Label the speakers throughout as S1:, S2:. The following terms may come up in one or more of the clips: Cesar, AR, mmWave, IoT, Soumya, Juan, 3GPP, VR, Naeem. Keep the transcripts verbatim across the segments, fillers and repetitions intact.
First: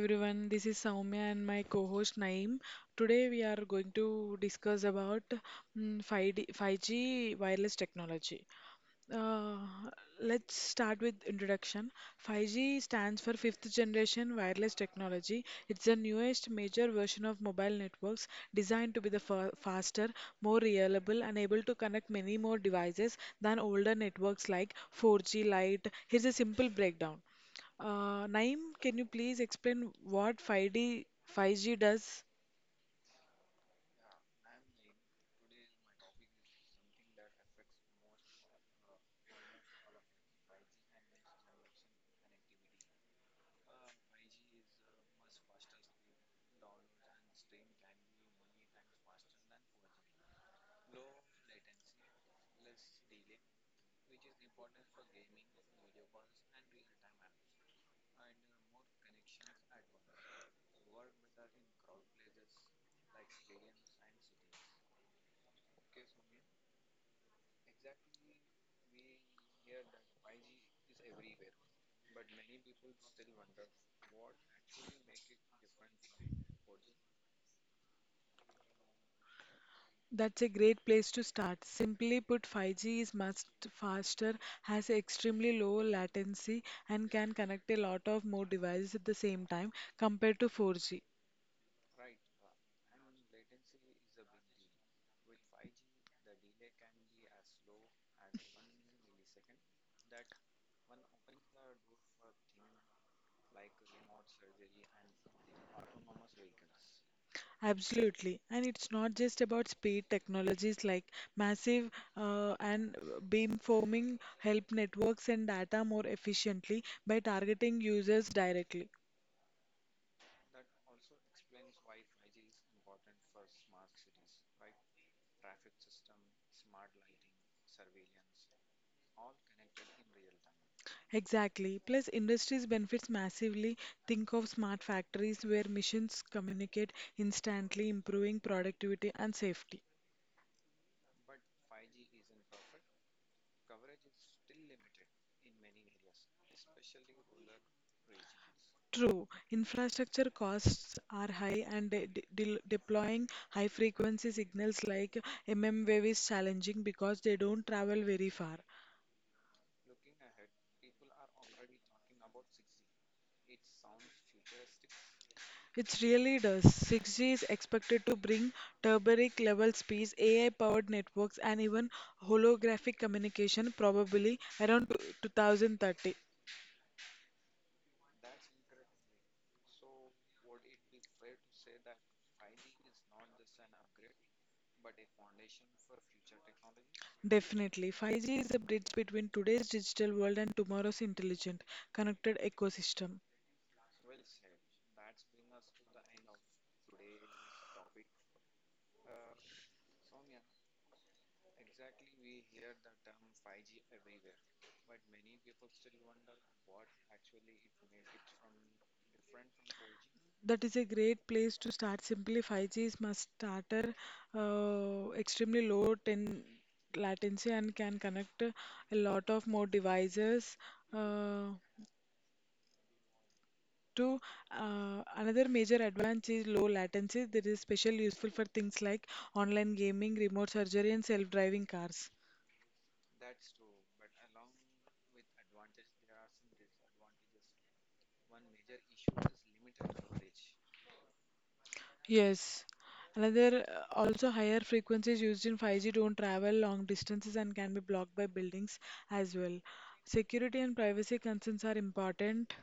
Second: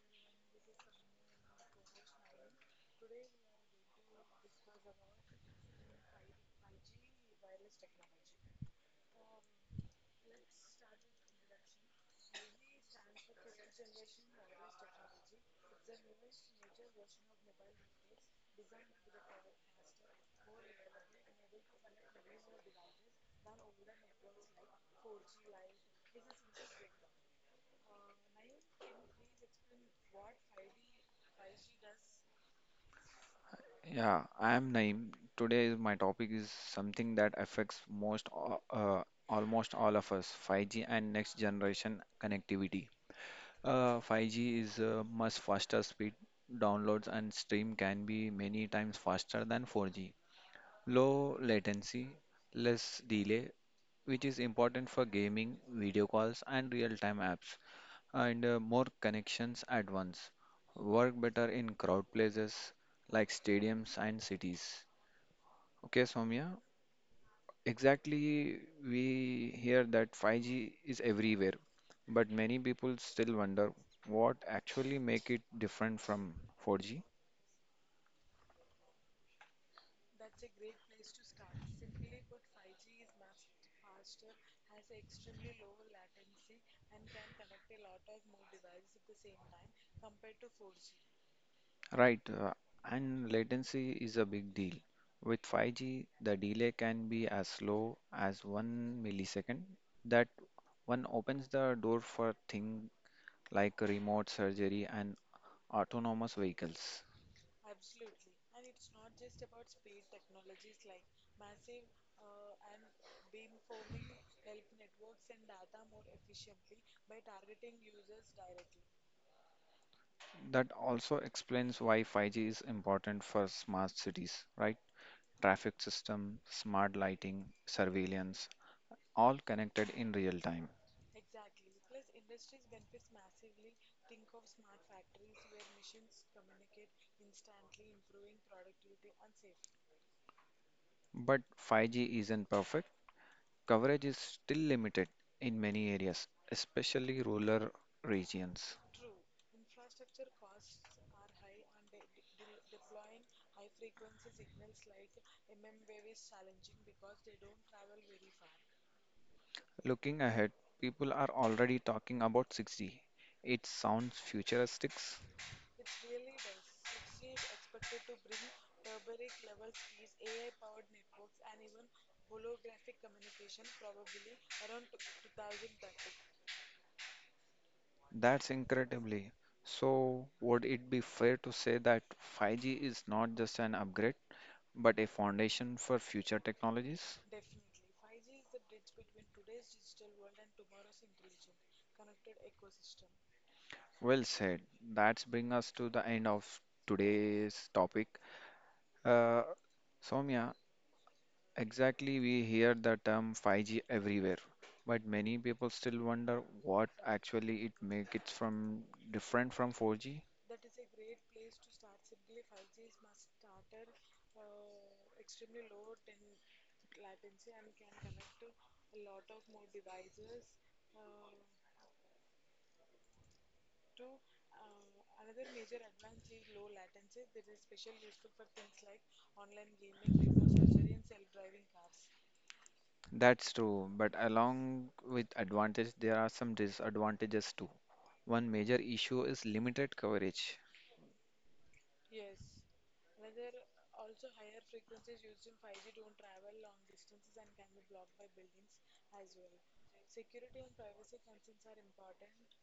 S1: everyone, this is Soumya and my co-host Naeem. Today we are going to discuss about mm, five D, five G wireless technology. Uh, let's start with introduction. five G stands for fifth generation wireless technology. It's the newest major version of mobile networks designed to be the fa- faster, more reliable and able to connect many more devices than older networks like four G Lite. Here's a simple breakdown. Uh, Naeem, can you please explain what five D five G does?
S2: Yeah, I am Naeem. Today is my topic is something that affects most a- uh, almost all of us, five G and next generation connectivity. Uh, five G is uh, much faster speed. Downloads and stream can be many times faster than four G. Low latency, less delay, which is important for gaming, video calls, and real-time apps, and uh, more connections at once. Work better in crowd places like stadiums and cities. Okay, Soumya, exactly. We hear that five G is everywhere, but many people still wonder what actually make it different from four G.
S1: That's a great place to start. Simply put, five G is much faster, has extremely low latency, and can connect a lot of more devices at the same time compared to four G.
S2: Right, uh, and latency is a big deal. With five G, the delay can be as slow as one millisecond. That one opens the door for things like remote surgery and autonomous vehicles.
S1: Absolutely. And it's not just about speed. Technologies like massive uh, and beamforming help networks and data more efficiently by targeting users directly.
S2: That also explains why five G is important for smart cities, right? Traffic system, smart lighting, surveillance, all connected in real time.
S1: Exactly. Plus, industries benefits massively. Think of smart factories where machines communicate instantly, improving productivity and safety.
S2: But five G isn't perfect. Coverage is still limited in many areas, especially rural regions.
S1: True, infrastructure costs are high, and de de del- deploying high-frequency signals like mm wave is challenging because they don't travel very far.
S2: Looking ahead, people are already talking about six G. It sounds futuristic.
S1: It really does. six G is expected to bring turbaric level speeds, A I-powered networks, and even holographic communication, probably around two thousand thirty.
S2: That's incredibly. So, would it be fair to say that five G is not just an upgrade? But a foundation for future technologies.
S1: Definitely. five G is a bridge between today's digital world and tomorrow's intelligent, connected ecosystem.
S2: Well said. That's bring us to the end of today's topic. Uh, Soumya, exactly we hear the term five G everywhere, but many people still wonder what actually it make it from different from four G.
S1: That is a great place to start. Simply five G is must starter, uh, extremely low ten latency and can connect a lot of more devices. Uh, to uh, another major advantage is low latency. That is special useful for things like online gaming, remote surgery, and self-driving cars.
S2: That's true, but along with advantage, there are some disadvantages too. One major issue is limited coverage.
S1: Yes. Another uh, also higher frequencies used in five G don't travel long distances and can be blocked by buildings as well. Security and privacy concerns are important.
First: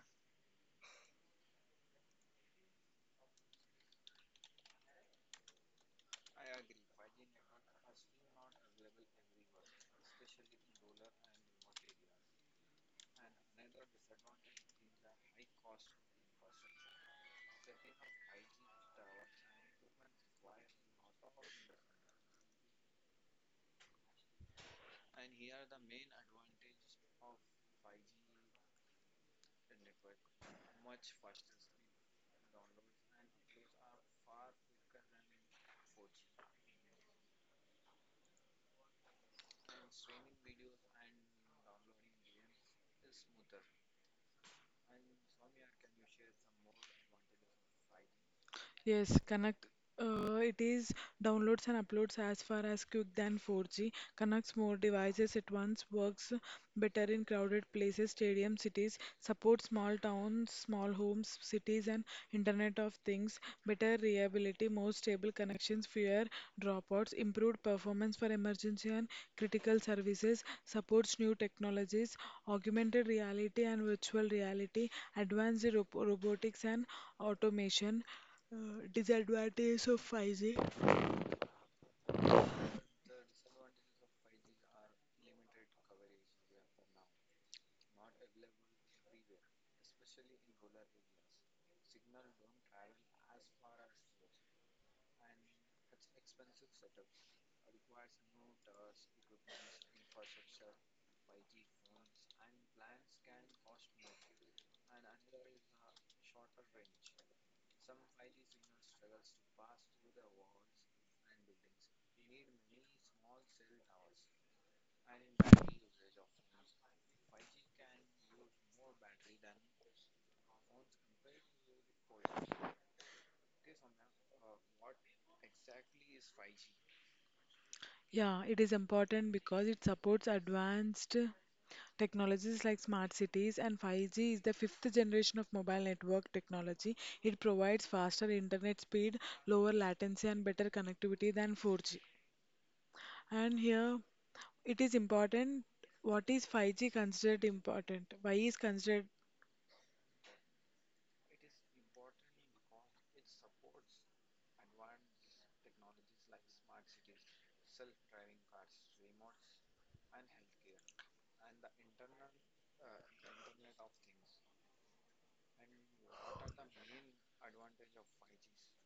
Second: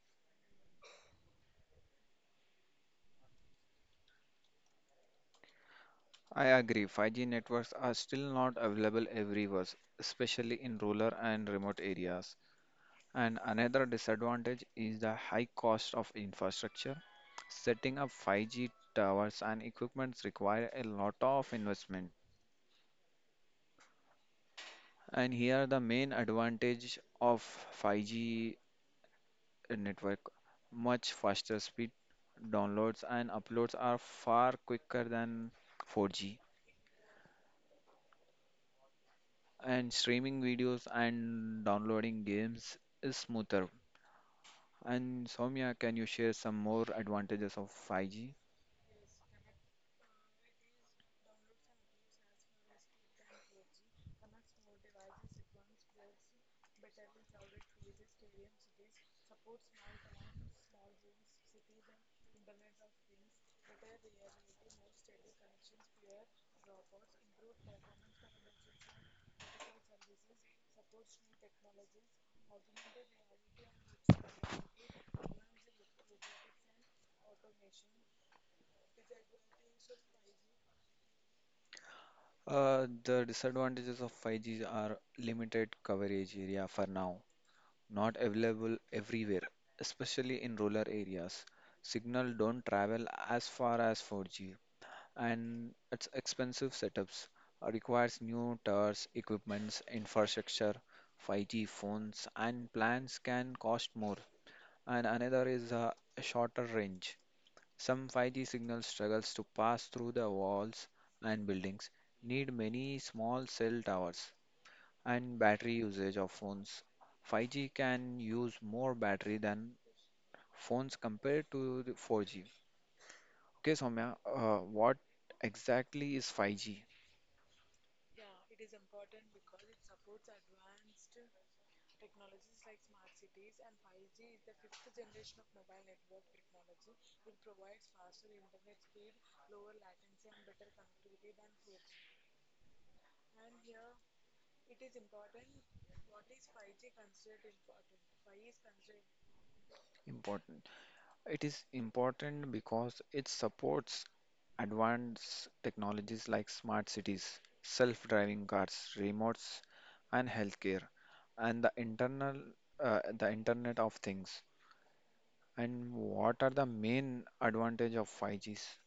S2: I agree, five G networks are still not available everywhere, especially in rural and remote areas. And another disadvantage is the high cost of infrastructure. Setting up five G towers and equipments require a lot of investment. And here the main advantage of five G network, much faster speed, downloads and uploads are far quicker than four G and streaming videos and downloading games is smoother. And Soumya, can you share some more advantages of five G?
S1: Yes, Connect. Uh, it is downloads and uploads as far as quick than four G, connects more devices at once, works better in crowded places, stadiums, cities, supports small towns, small homes, cities, and Internet of Things, better reliability, more stable connections, fewer dropouts, improved performance for emergency and critical services, supports new technologies, augmented reality and virtual reality, advanced ro- robotics and automation. Uh, disadvantages of five G.
S2: Uh, the disadvantages of five G are limited coverage area for now, not available everywhere, especially in rural areas. Signal don't travel as far as four G, and it's expensive setups, uh, requires new towers, equipments, infrastructure. five G phones and plans can cost more, and another is uh, a shorter range. Some five G signal struggles to pass through the walls and buildings, need many small cell towers, and battery usage of phones. five G can use more battery than phones compared to the four G. Okay, Soumya, uh, what exactly is five G
S1: Yeah, it is important because it supports advanced technologies like smart cities and five G is the fifth generation of mobile network technology. It provides faster internet speed, lower latency and better connectivity than four G. And here it is important, what is five G considered important? Why is considered?
S2: important? It is important because it supports advanced technologies like smart cities, self driving cars, remotes, and healthcare, and the internal uh, the Internet of Things. And what are the main advantage of five Gs?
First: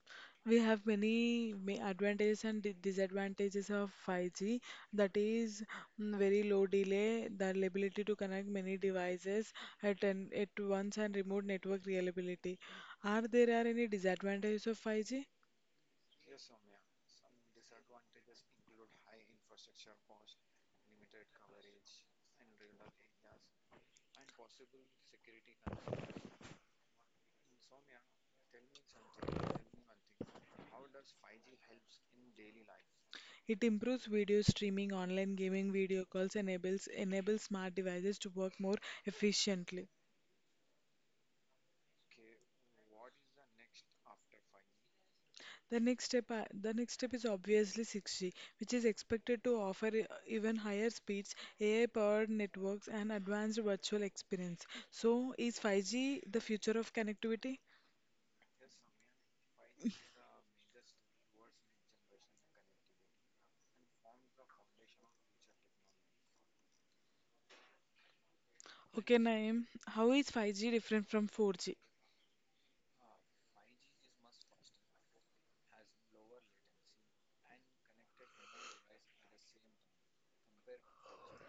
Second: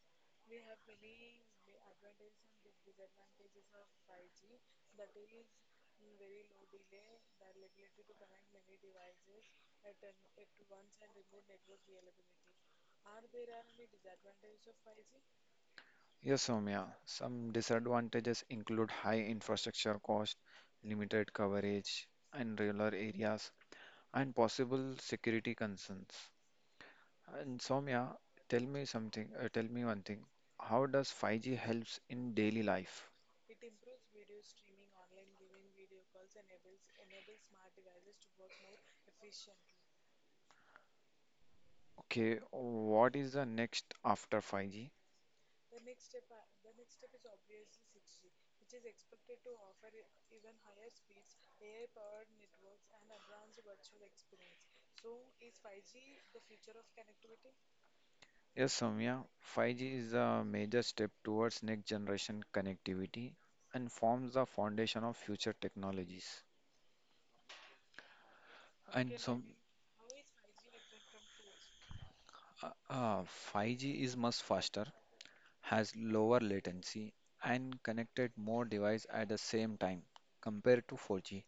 S1: We have many ma- advantages and di- disadvantages of five G. That is mm, very low delay, the ability to connect many devices at an, at once, and remote network reliability. Are there are any disadvantages of five G?
S2: Yes, Soumya. Some disadvantages include high infrastructure cost, limited coverage in rural areas, and possible security concerns. And Soumya, tell me something. Uh, tell me one thing. How does five G helps in daily life?
S1: It improves video streaming, online gaming, video calls, enables enables smart devices to work more efficiently.
S2: Okay, what is the next after five G?
S1: The next step, are- the next step is obviously six G, which is expected to offer e- even higher speeds, A I-powered networks, and advanced virtual experience. So, is five G the future of connectivity?
S2: Yes, Soumya, five G is a major step towards next generation connectivity and forms the foundation of future technologies.
S1: Okay,
S2: And some
S1: Naeem, how is five G different from four G?
S2: uh, uh, five G is much faster, has lower latency, and connected more device at the same time compared to four G.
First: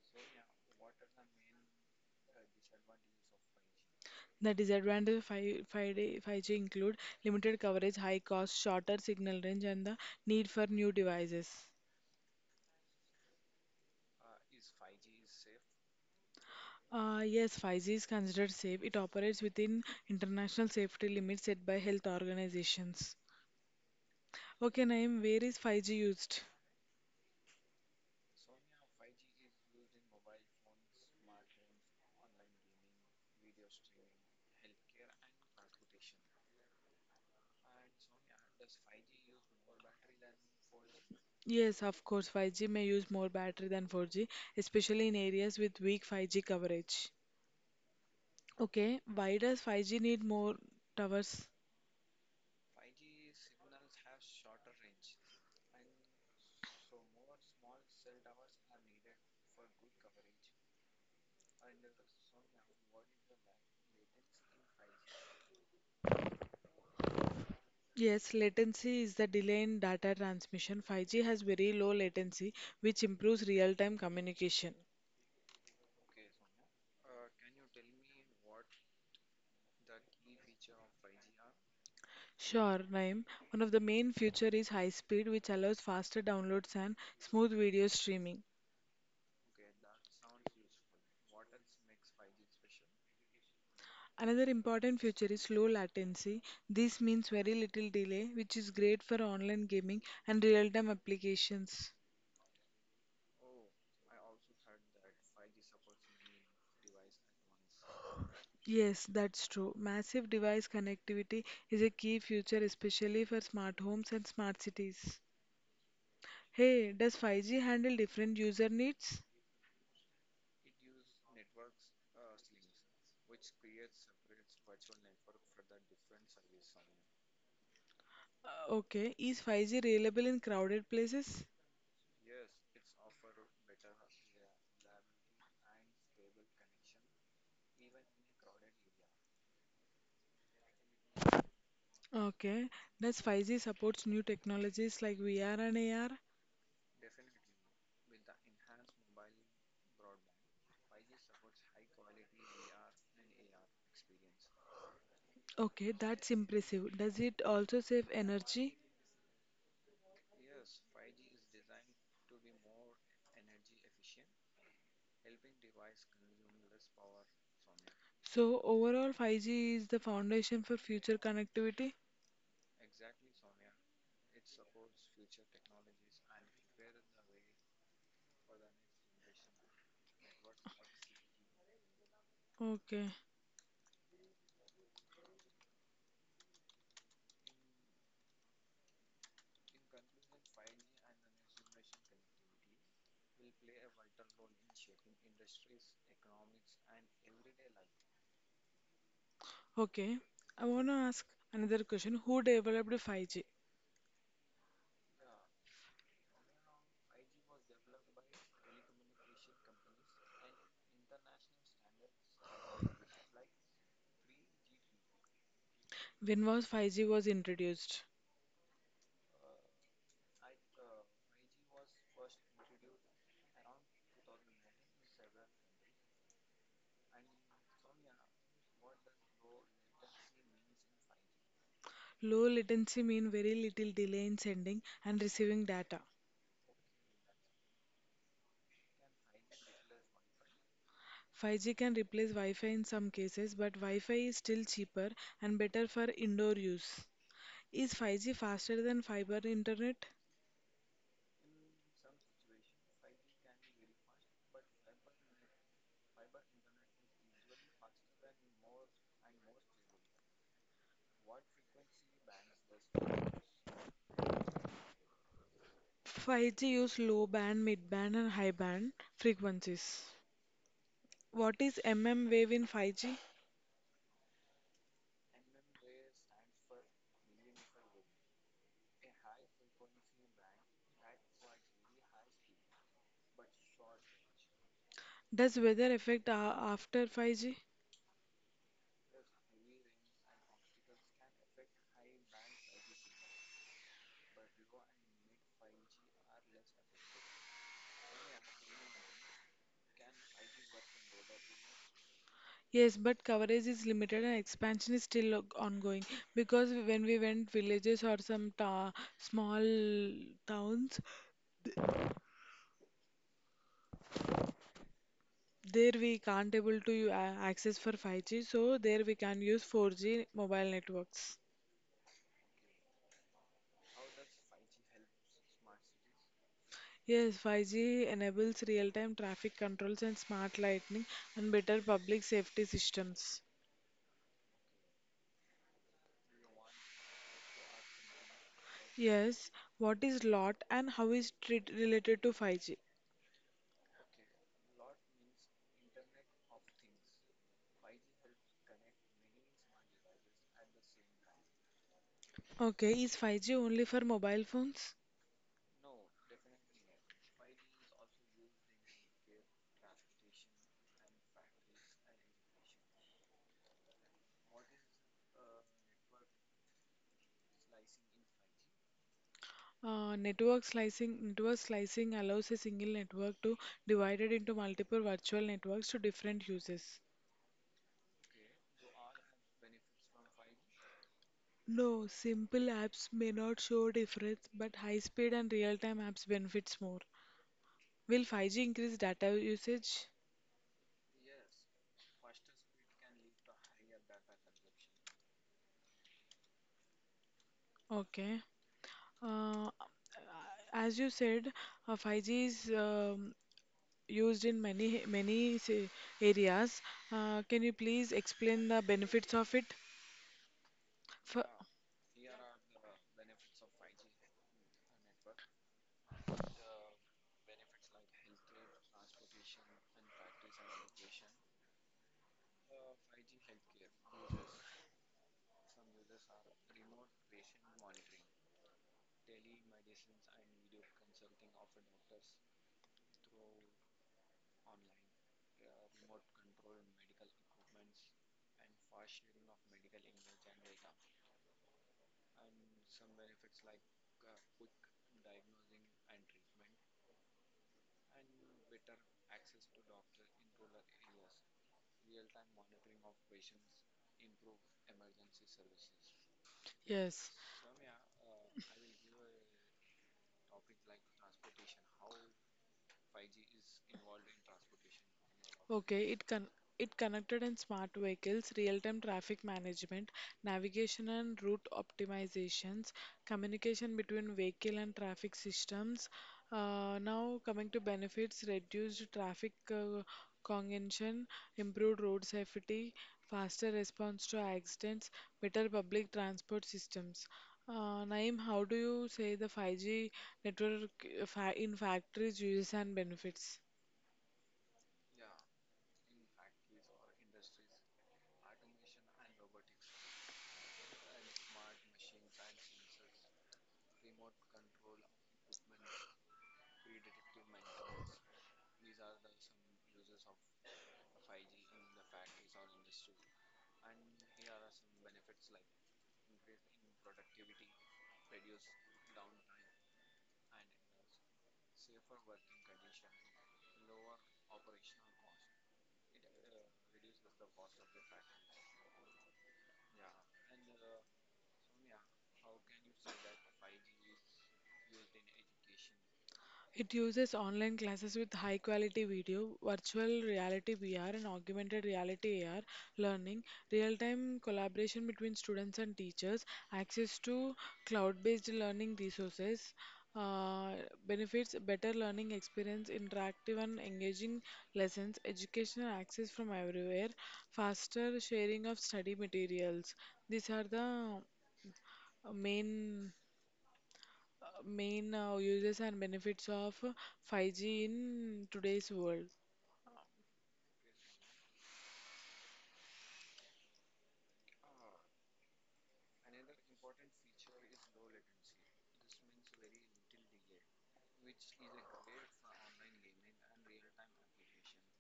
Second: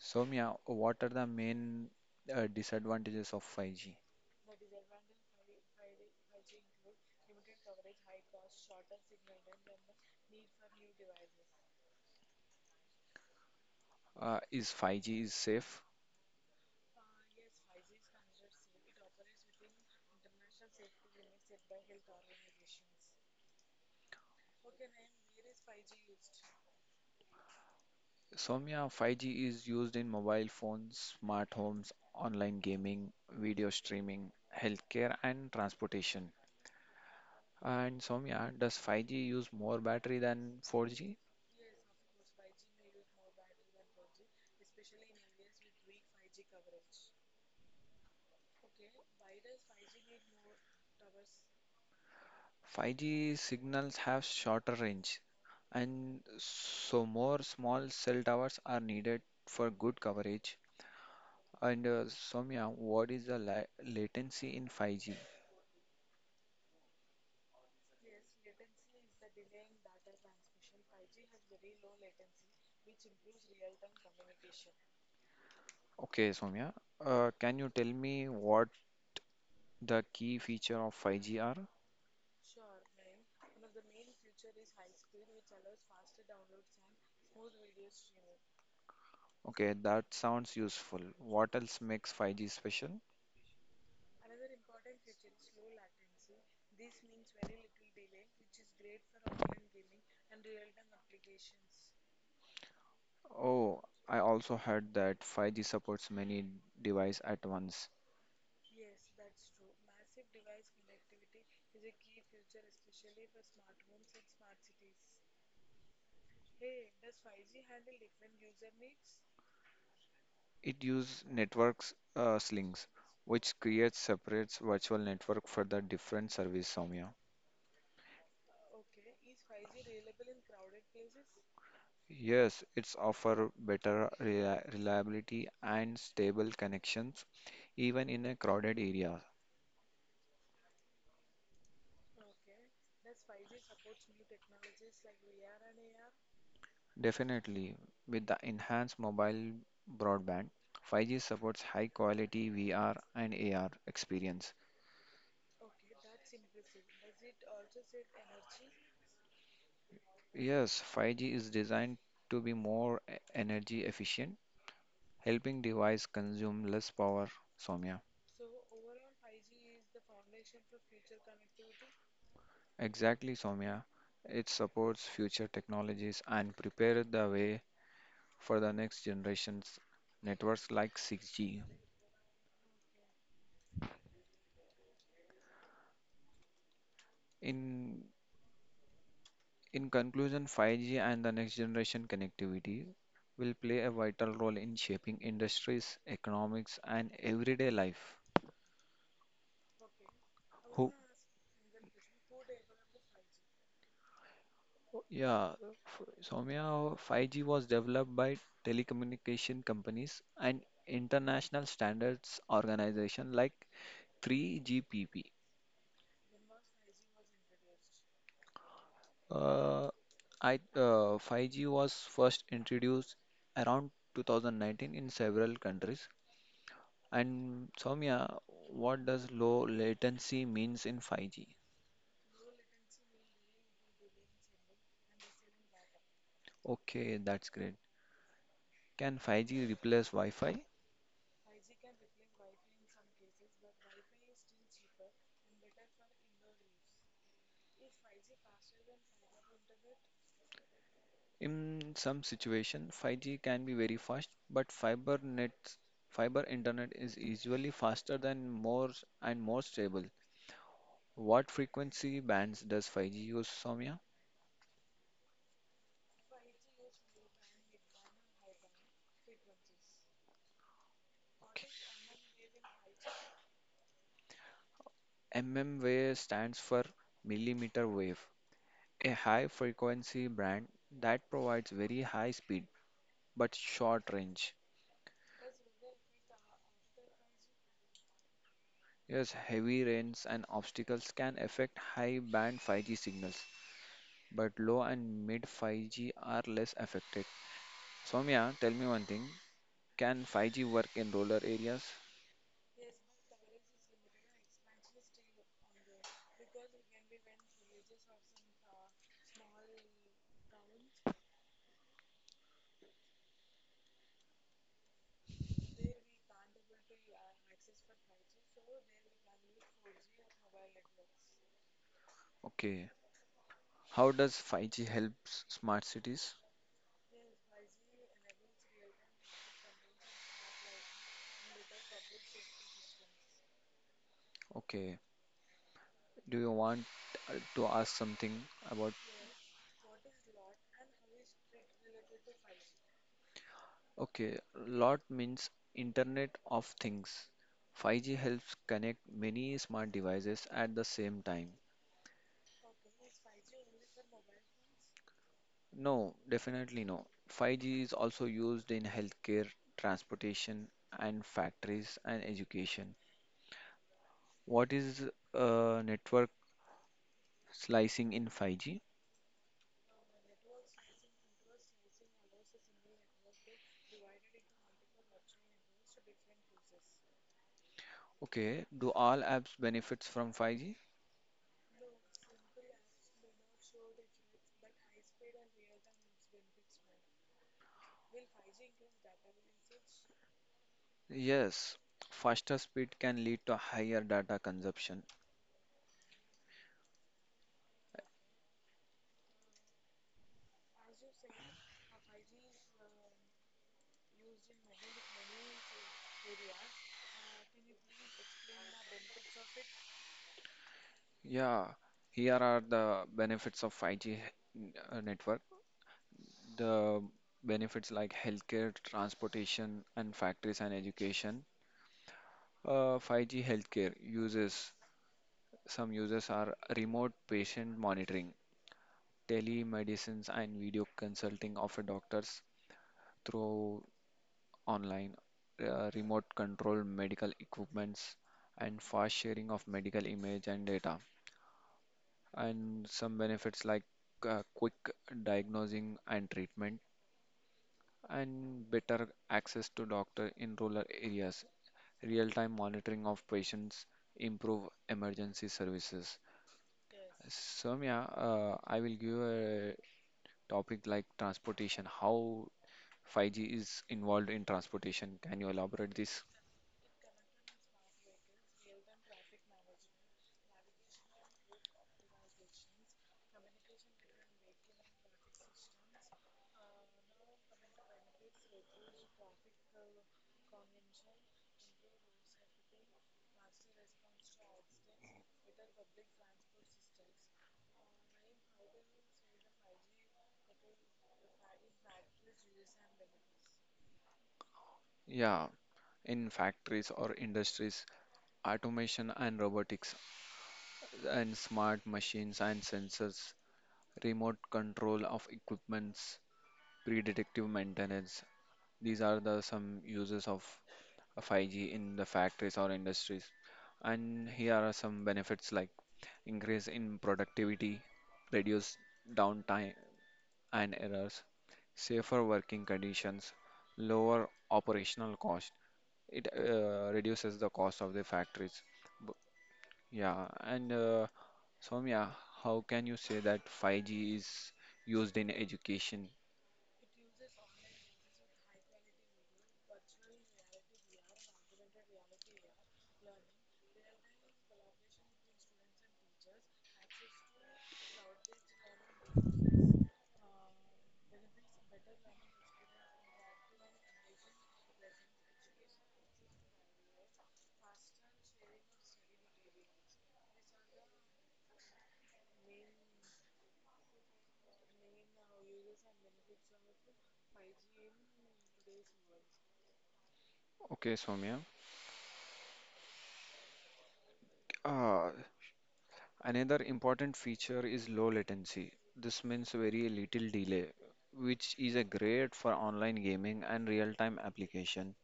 S2: Soumya, what are the main uh, disadvantages of five G?
S1: The disadvantage of five, five G five G include limited coverage, high cost, shorter signal range, and the need for new devices.
S2: Uh, is five G is safe?
S1: Uh, yes, five G is considered safe. It operates within international safety limits set by health organizations. Okay, Naeem, where is five G used?
S2: Soumya, five G is used in mobile phones, smart homes, online gaming, video streaming, healthcare, and transportation. And Soumya, does five G use more battery than four G?
S1: Yes, of course, five G may use more battery than four G, especially in areas with weak five G coverage. Okay, why does five G need more towers?
S2: five G signals have shorter range, and so more small cell towers are needed for good coverage. And uh, Soumya, what is the la latency in five G?
S1: Yes, latency is the delay in data transmission. five G has very low latency, which improves real-time communication.
S2: Okay, Soumya, uh, can you tell me what the key feature of five G are?
S1: Sure, Naeem. One of the main feature is high speed, which allows faster downloads and smooth video streaming.
S2: Okay, that sounds useful. What else makes five G special?
S1: Another important feature is low latency. This means very little delay, which is great for online gaming and real-time applications.
S2: Oh, I also heard that five G supports many devices at once.
S1: Yes, that's true. Massive device connectivity is a key feature, especially for smart homes and smart cities. Hey, does five G handle different user needs?
S2: It uses networks uh, slings, which creates separate virtual network for the different service, Soumya.
S1: Uh, Okay, is five G reliable in crowded places?
S2: Yes, it's offer better reli- reliability and stable connections even in a crowded area.
S1: Okay, does five G supports new technologies like V R and A R?
S2: Definitely, with the enhanced mobile broadband, five G supports high quality V R and A R experience.
S1: Okay, that's impressive. Does it also save energy?
S2: Yes, five G is designed to be more e- energy efficient, helping device consume less power, Soumya.
S1: So overall, five G is the foundation for future connectivity.
S2: Exactly, Soumya. It supports future technologies and prepares the way for the next generation's networks like six G.
S1: Okay.
S2: In In conclusion, five G and the next generation connectivity will play a vital role in shaping industries, economics, and everyday life.
S1: Okay. I want
S2: Who,
S1: to ask another question. Who developed five G?
S2: yeah, f- Soumya, five G was developed by telecommunication companies and international standards organization like three G P P.
S1: When was five G was introduced?
S2: Uh, I, uh, five G was first introduced around twenty nineteen in several countries. And Soumya, what does low latency means in five G?
S1: Low latency mean very little delay in sending and receiving data.
S2: Okay, that's great. Can five G replace Wi-Fi?
S1: five G can replace Wi-Fi in some cases, but Wi-Fi is still cheaper and better for indoor use. Is five G faster than fiber internet?
S2: In some situation, five G can be very fast, but fiber nets, fiber internet is usually faster than more and more stable. What frequency bands does five G use, Soumya?
S1: five G use low band, mid band and high band frequencies. What is mm wave in five G?
S2: Mm wave stands for millimeter wave, a high frequency band that provides very high speed but short range.
S1: Does weather affect a- after five G?
S2: Yes, heavy rains and obstacles can affect high band five G signals, but low and mid five G are less affected. Soumya, tell me one thing. Can five G work in rural areas?
S1: Yes, but coverage is limited and expansion is still o- ongoing because when we went villages or some ta small towns, there we can't able to uh, access for five G, so there we can use four G mobile networks.
S2: Okay. How does five G help s- smart cities?
S1: Yes, five G enables real-time traffic controls and smart lighting and better public safety systems.
S2: Okay. Do you want uh, to ask something about?
S1: Yes, what is L O T and how is it related to five G?
S2: Okay. Lot means Internet of Things. five G helps connect many smart devices at the same time.
S1: Okay, is five G only for mobile phones?
S2: No, definitely no. five G is also used in healthcare, transportation, and factories and education. What is uh, network slicing in five G?
S1: Uh, network slicing network slicing allows a single network to divide it into multiple virtual networks to different uses.
S2: Okay, do all apps benefits from five G?
S1: No, simple apps may not show difference, but high-speed and real-time apps benefits more. Will five G increase data usage?
S2: Yes, faster speed can lead to higher data consumption.
S1: Okay. Uh, as you said, uh, five G is um, used in many many se- areas. Uh, can you please explain the benefits of it? For,
S2: Yeah, here are the benefits of five G n- uh, network. The benefits like healthcare, transportation, and factories and education. Uh, five G healthcare uses some users are remote patient monitoring, telemedicines, and video consulting of a doctors through online uh, remote control medical equipments and fast sharing of medical image and data. And some benefits like uh, quick diagnosing and treatment and better access to doctor in rural areas, real-time monitoring of patients, improve emergency services.
S1: yes.
S2: Soumya, uh, I will give a topic like transportation, how five G is involved in transportation. Can you elaborate
S1: Okay,
S2: this?
S1: it con it connected and smart vehicles, real-time traffic management, navigation and route optimizations, communication between vehicle and traffic systems. Uh, now coming to benefits, reduced traffic uh, congestion, improved road safety, faster response to accidents, better public transport systems. Uh, Naeem, how do you say the five G network uh, fa in factories uses and benefits?
S2: Yeah, in factories or industries, automation and robotics and smart machines and sensors, remote control of equipments, predictive maintenance. These are the some uses of five G in the factories or industries. And here are some benefits like increase in productivity, reduce downtime, and errors, safer working conditions, lower operational cost. It uh, reduces the cost of the factories. B- Yeah, and uh, Soumya, how can you say that five G is used in education?
S1: It uses online classes with high quality video, virtual reality V R, and augmented reality A R learning, real time collaboration between students and teachers, access to cloud based learning resources. Uh, benefits better learning experience, interactive and engaging lessons, educational access from everywhere, faster sharing of study materials. These are the main uh, main uh, uses and benefits of five G in today's world.
S2: Okay, Soumya. Uh, another important feature is low latency. This means very little delay, which is a great for online gaming and real-time applications.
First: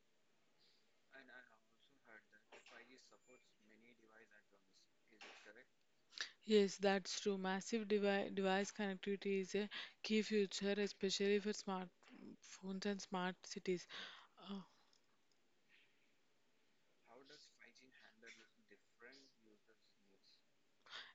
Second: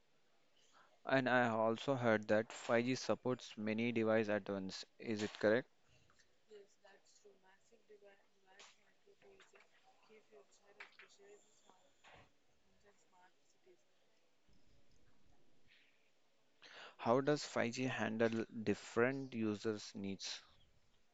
S2: And I also heard that five G supports many devices at once. Is it correct?
S1: Yes, that's true. Massive devi device connectivity is a key feature, especially for smartphones and smart cities. Uh,
S2: How does five G handle different users' needs?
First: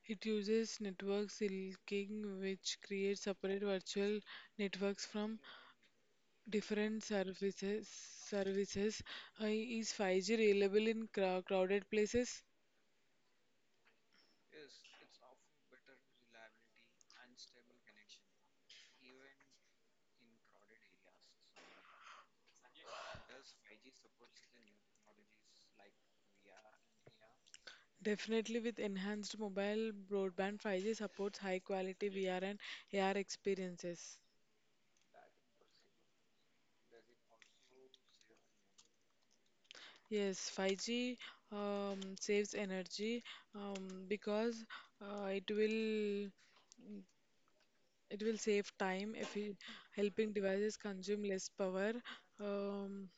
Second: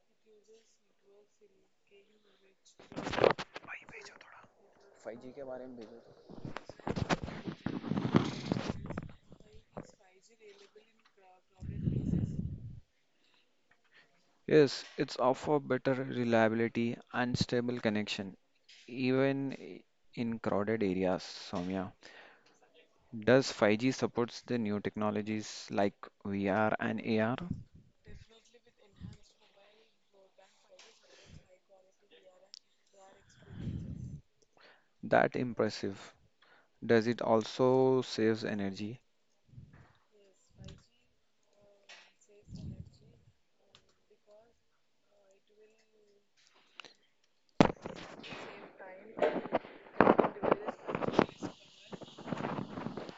S1: it uses network silking, which creates separate virtual networks
S2: five G
S1: from
S2: के बारे में भेजो तो
S1: different services. Services uh, Is five G reliable in crow- crowded places?
S2: Yes, it's offer better reliability and stable connection, even i- in crowded areas, Soumya. Does five G supports the new technologies like V R and A R?
S1: Definitely, with enhanced mobile broadband, five G supports high quality V R and A R experiences.
S2: That impressive. Does it also saves energy?
S1: Yes, five G um, saves energy um, because uh, it will it will save time if it- helping devices consume less power, um,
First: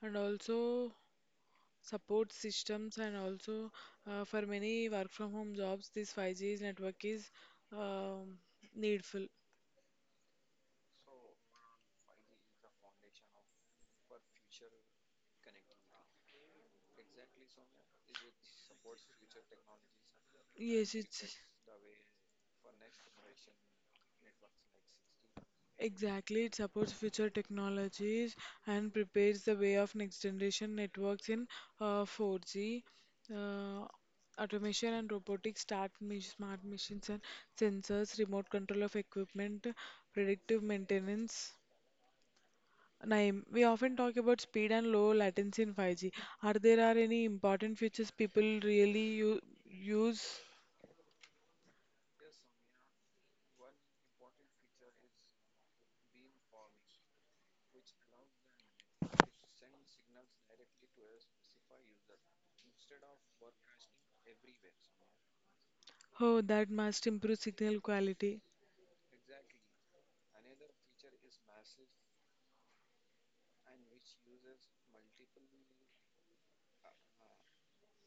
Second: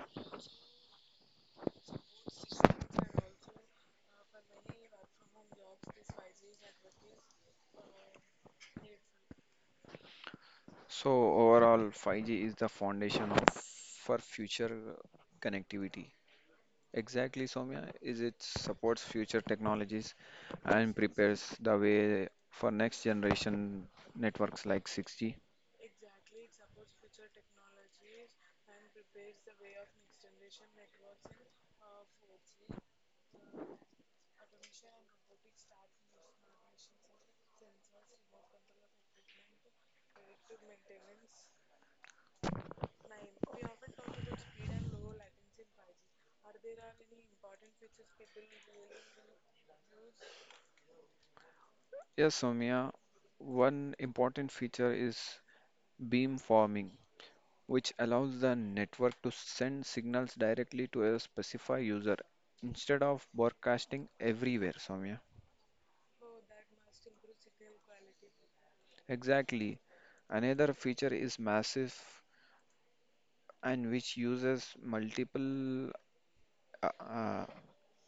S1: and also support systems, and also uh, for many work from home jobs, this five G network is um, needful.
S2: So overall, five G is the foundation of for future connectivity. Exactly, Soumya, is it supports future technologies
S1: Yes,
S2: and
S1: it's
S2: prepares the way for next generation networks like six G.
S1: exactly. It supports future technologies and prepares the way of next generation networks in uh, four G. Uh, automation and robotics, start mi- smart machines and sensors, remote control of equipment, predictive maintenance. Naeem, we often talk about speed and low latency in five G. Are there are any important features people really u- use?
S2: Yes, Soumya, one important feature is beamforming, which allows the network to send signals directly to a specified user instead of broadcasting everywhere, Soumya.
S1: Oh, that must improve signal quality.
S2: Exactly. Another feature is massive and which uses multiple uh, uh,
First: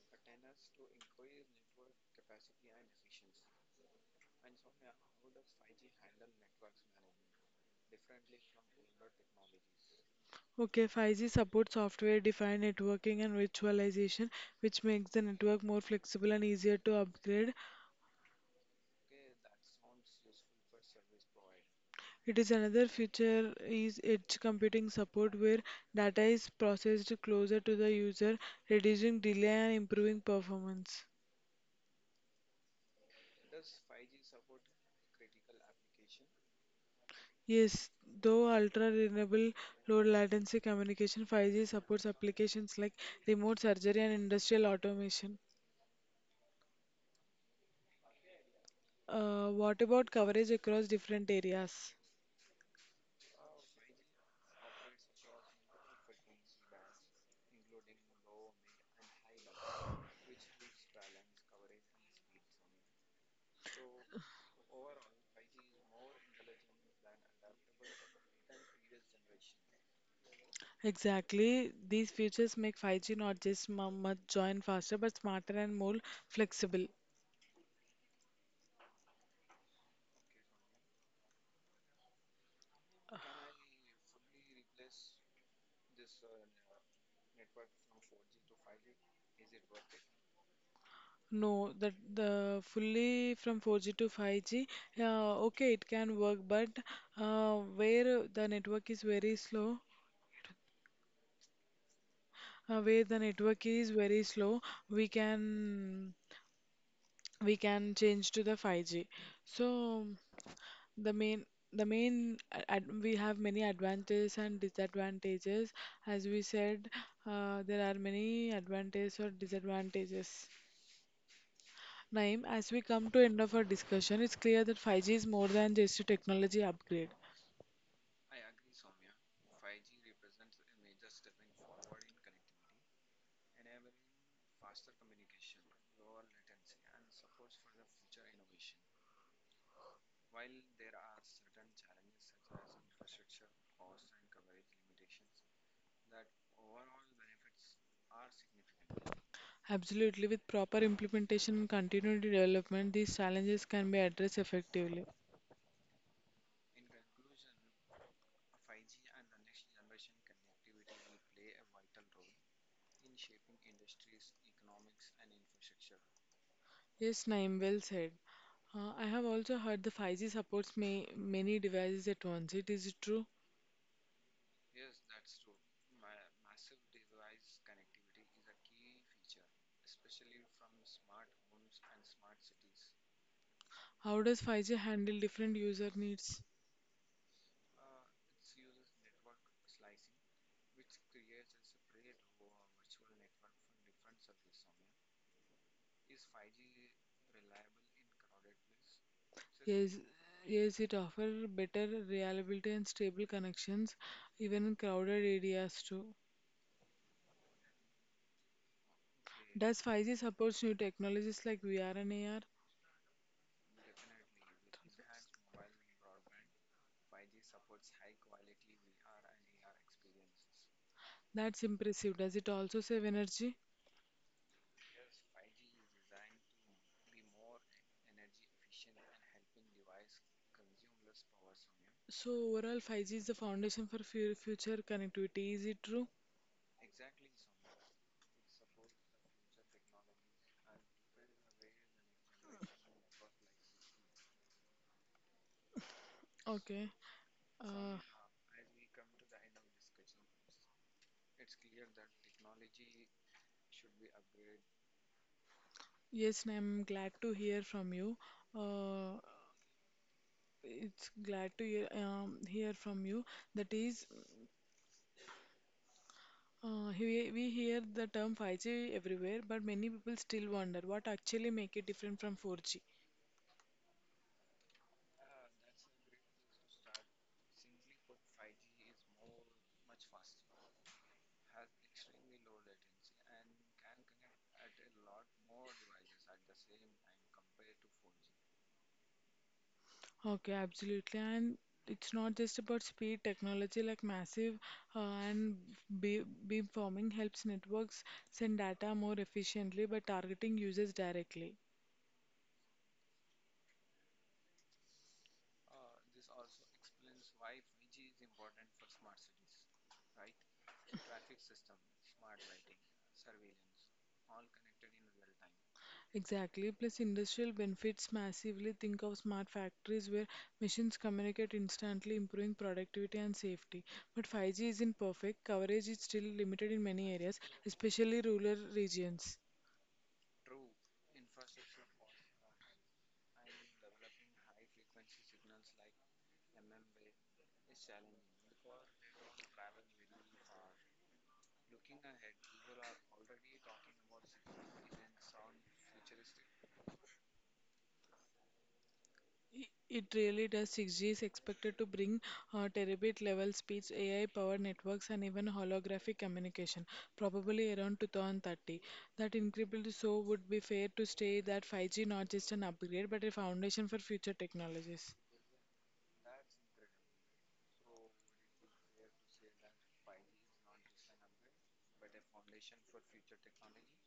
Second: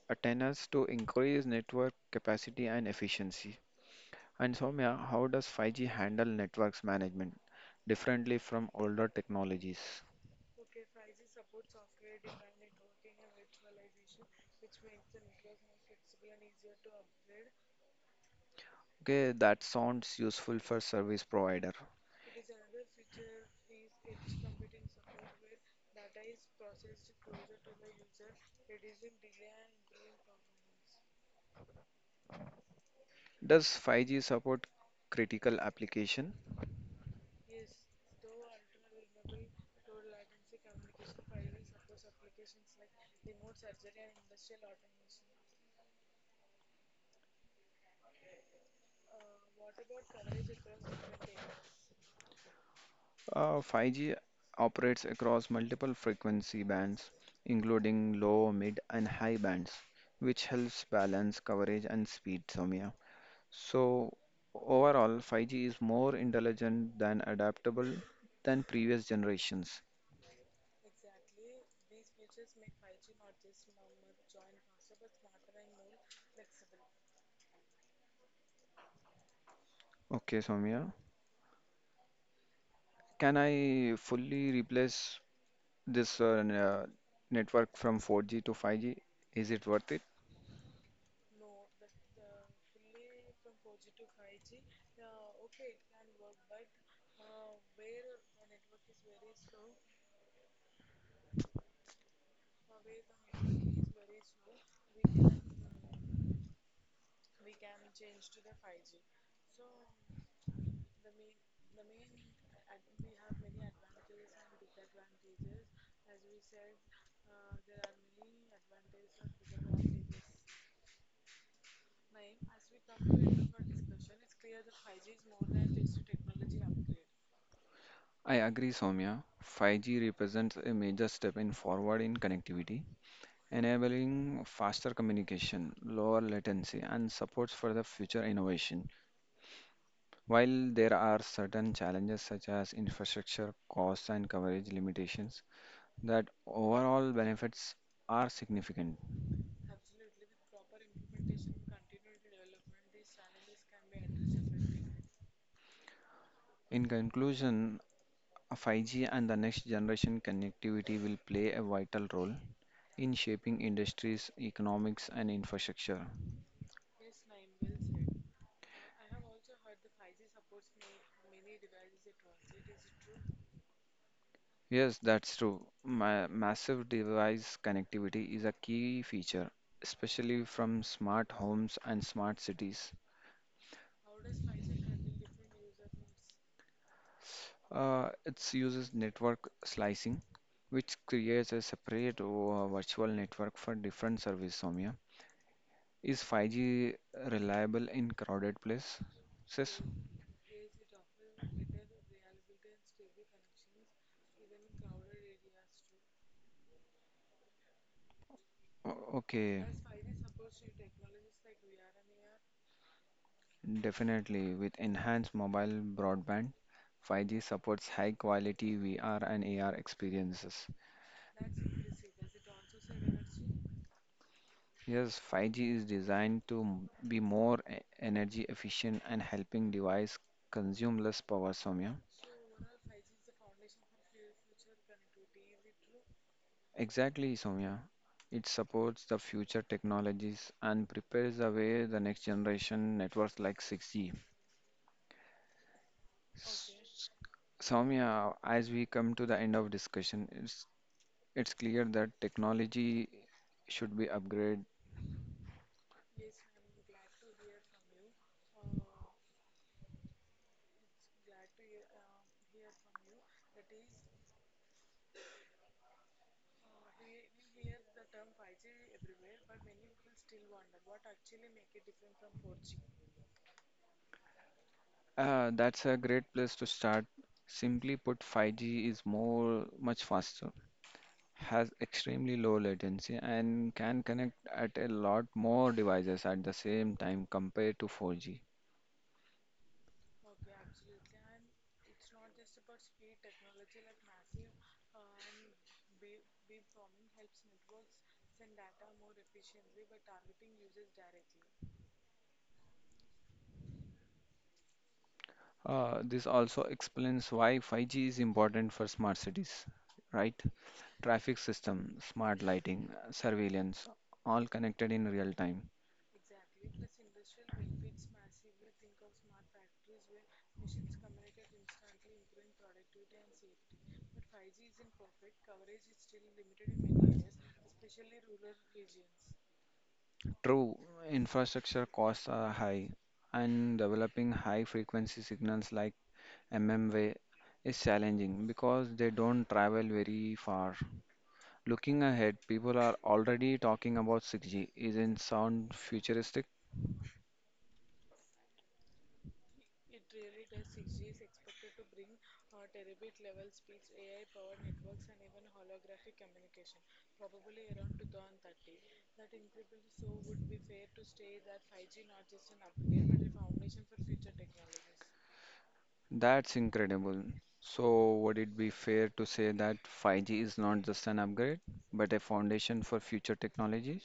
S2: antennas to increase network capacity and efficiency. And Soumya, how does five G handle networks management differently from older technologies?
S1: Okay, five G supports software-defined networking and virtualization, which makes the network more flexible and easier to upgrade.
S2: Okay, that sounds useful for service provider.
S1: It is another feature is edge computing support where data is processed closer to the user, reducing delay and improving performance.
S2: Does five G support critical application?
S1: Yes, though ultra-reliable low-latency communication, five G supports applications like remote surgery and industrial automation. Uh, what about coverage across different areas?
S2: Uh, five G operates across multiple frequency bands, including low, mid, and high bands, which helps balance coverage and speed, Soumya. So overall, five G is more intelligent than adaptable than previous generations.
S1: Exactly. These features make five G not just mu- much join faster, but smarter and more flexible.
S2: Okay, Soumya. Can I fully replace this uh, n- uh, network from four G to five G? Is it worth it?
S1: No, that the fully from four G to five G, uh, okay, it can work, but uh, where the network is very slow, uh, where the network is very slow, we can we can change to the five G. So the main the main a- ad, we have many advantages and disadvantages. As we said, uh, there are many advantages or disadvantages. Naeem, as we come to end of our discussion, it's clear that five G is more than just a technology upgrade.
S2: I agree, Soumya. five G represents a major step in forward in connectivity, enabling faster communication, lower latency, and supports for the future innovation. While there are certain challenges such as infrastructure, costs, and coverage limitations, that overall benefits are significant.
S1: Absolutely, with proper implementation and continued development, these challenges can be addressed effectively.
S2: In conclusion, five G and the next generation connectivity will play a vital role in shaping industries, economics, and infrastructure.
S1: Yes, Naeem, well said. Uh, I have also heard the five G supports may, many devices at once. It is true.
S2: Yes, that's true. Ma- massive device connectivity is a key feature, especially from smart homes and smart cities.
S1: How does five G handle different user needs?
S2: Uh, it uses network slicing, which creates a separate uh, virtual network for different service, Soumya. Is five G reliable in crowded places?
S1: Yes, yes, it offers better reliability and stable connections, even in crowded areas too.
S2: O- Okay,
S1: Does five G supports new technologies like V R and A R?
S2: definitely. With enhanced mobile broadband, five G supports high quality V R and A R experiences.
S1: That's impressive. Does it also save energy?
S2: Yes, five G is designed to m- be more e- energy efficient and helping device consume less power, Soumya.
S1: So overall, five G is the foundation for fu- future connectivity. Is it true?
S2: Exactly, Soumya. It supports the future technologies and prepares the way the next generation networks like six G.
S1: Okay.
S2: S-
S1: Uh,
S2: Soumya, as we come to the end of discussion, it's it's clear that technology should be upgraded.
S1: yes, I'm glad to hear from you. Uh, it's glad to hear, um, hear from you. That is, uh, we, we hear the term five G everywhere, but many people still wonder what actually make it different from four G.
S2: Uh, that's a great place to start. Simply put, five G is more much faster, has extremely low latency, and can connect at a lot more devices at the same time compared to four G.
S1: Okay, absolutely. And it's not just about speed. Technology like massive uh, and be- beamforming helps networks send data more efficiently by targeting users directly.
S2: Uh, this also explains why five G is important for smart cities, right? Traffic system, smart lighting, surveillance, all connected in real time.
S1: Exactly. Plus, industrial benefits massively. Think of smart factories where machines communicate instantly, improving productivity and safety. But five G isn't perfect. Coverage is still limited in many areas, especially rural regions.
S2: True, infrastructure costs are high, and developing high frequency signals like mmWave is challenging because they don't travel very far. Looking ahead, people are already talking about six G. Isn't sound futuristic?
S1: I- It really does. six G is expected to bring uh, terabit level speeds, A I powered networks, and even holographic communication, probably around two thousand thirty. That incrementally so would be fair to say that five G not just an upgrade, but a foundation for future technologies.
S2: That's incredible. So, would it be fair to say that five G is not just an upgrade, but a foundation for future technologies?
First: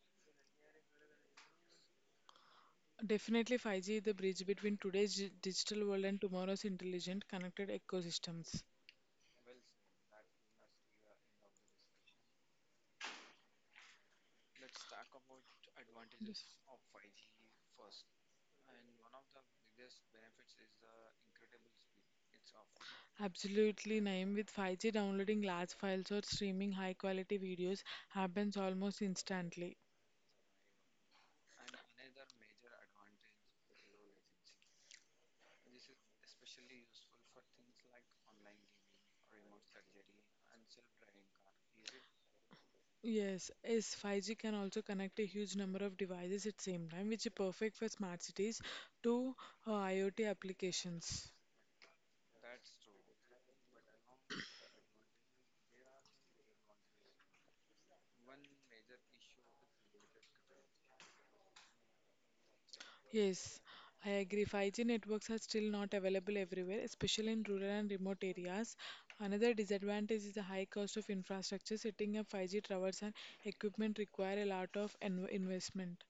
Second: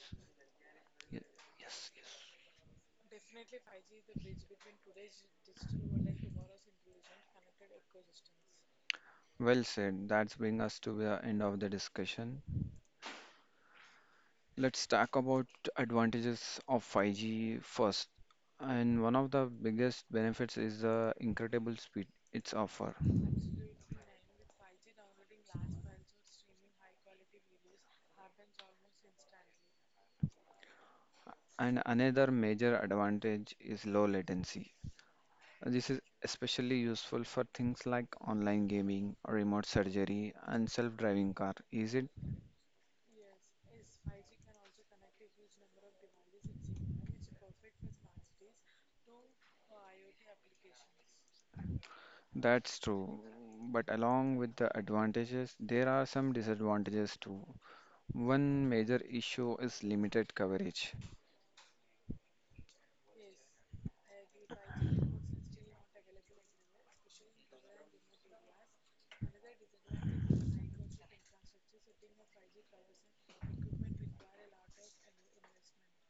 S2: Ye- Yes, yes.
S1: Definitely five G is the bridge between today's gi- digital world and tomorrow's intelligent connected ecosystems.
S2: Well said. That's bring us to the end of the discussion. Let's talk about advantages of five G first. And one of the biggest benefits is the incredible speed it's offer.
S1: Absolutely, Naeem. With five G, downloading large files or streaming high quality videos happens almost instantly.
S2: And another major advantage is low latency. This is especially useful for things like online gaming, remote surgery, and self-driving car. Is it?
S1: Yes, yes, five G can also connect a huge number of devices at the same time, which is perfect for smart cities to uh, IoT applications.
S2: That's true. But along with the advantages, there are some disadvantages too. One major issue is limited coverage.
S1: Yes, I agree. five G networks are still not available everywhere, especially in rural and remote areas. Another disadvantage is the high cost of infrastructure. Setting up five G towers and equipment require a lot of en- investment.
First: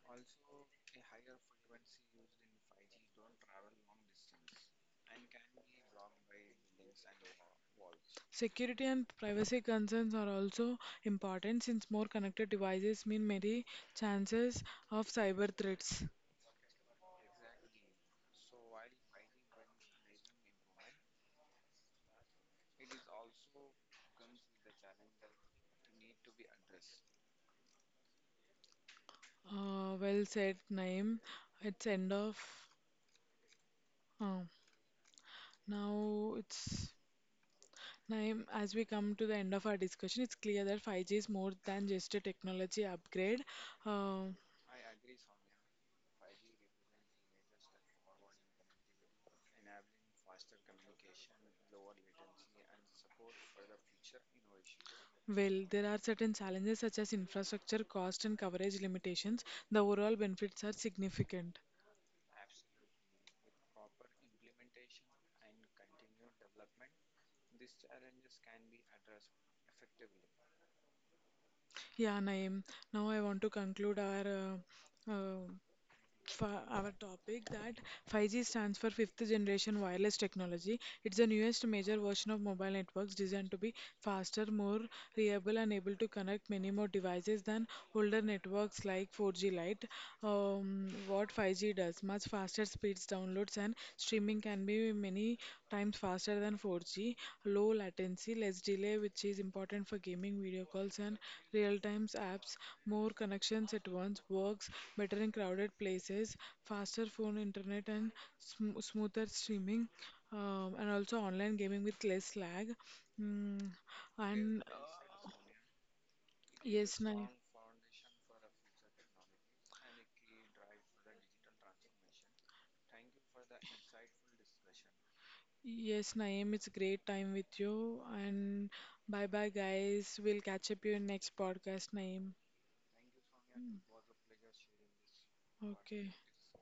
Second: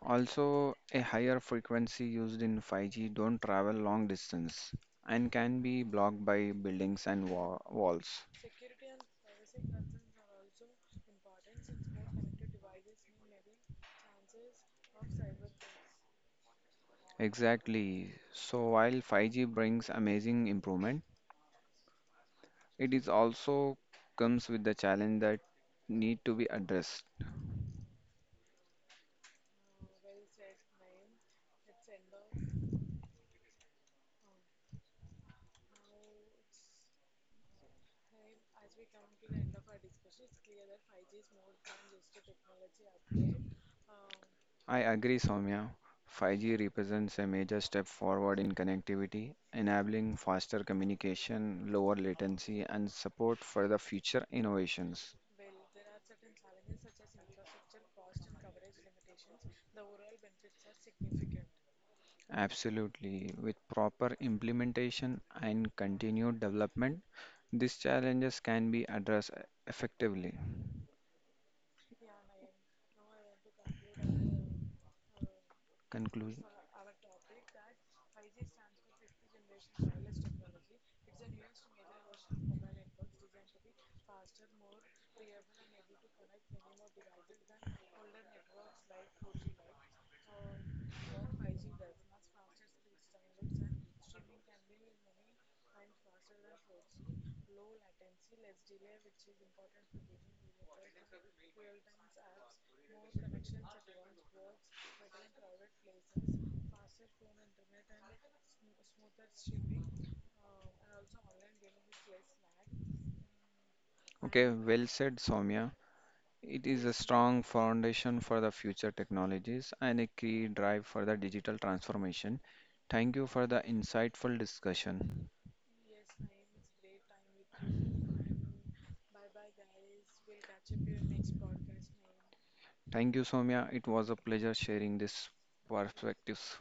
S2: Also, a higher frequency used in five G don't travel long distance and can be blocked by buildings and wa- walls.
S1: Security and privacy concerns are also important since more connected devices mean many chances of cyber threats.
S2: Exactly. So while five G brings amazing improvement, it is also comes with the challenge that need to be addressed.
S1: Uh, well said, Naim. It's end of. Uh, now it's Naeem, as we come to the end of our discussion, it's clear that five G is more than just a technology upgrade. Uh,
S2: I agree, Soumya. five G represents a major step forward in connectivity, enabling faster communication, lower latency, and support for the future innovations.
S1: well, there are certain challenges such as infrastructure, cost, and coverage limitations. The overall benefits are significant.
S2: Absolutely. With proper implementation and continued development, these challenges can be addressed effectively.
S1: Yeah, Naeem, now I want to conclude our uh, uh,
S2: Conclusion.
S1: for our topic that five G stands for fifth generation wireless technology. It's the newest major version of mobile networks designed to be faster, more reliable, and able to connect many more devices than older networks like four G Lite. Um, what five G does much faster speeds, downloads, and streaming can be many times faster than four G, low latency, less delay, which is important for gaming, video calls, and real-time apps. More connections at once works better in crowded places, faster phone internet, and sm smoother streaming, um, and also online gaming with less lag. Mm,
S2: Okay,
S1: and
S2: well said,
S1: uh,
S2: Soumya. It is a
S1: yes, nice.
S2: strong foundation for the future technologies and a key drive for the digital transformation. Thank you for the insightful discussion.
S1: Yes, Naeem, it's great time with you. And bye bye, guys. We'll catch up you in next podcast, Naeem.
S2: Thank you, Somya. It was a pleasure sharing these
S1: Okay.
S2: perspectives.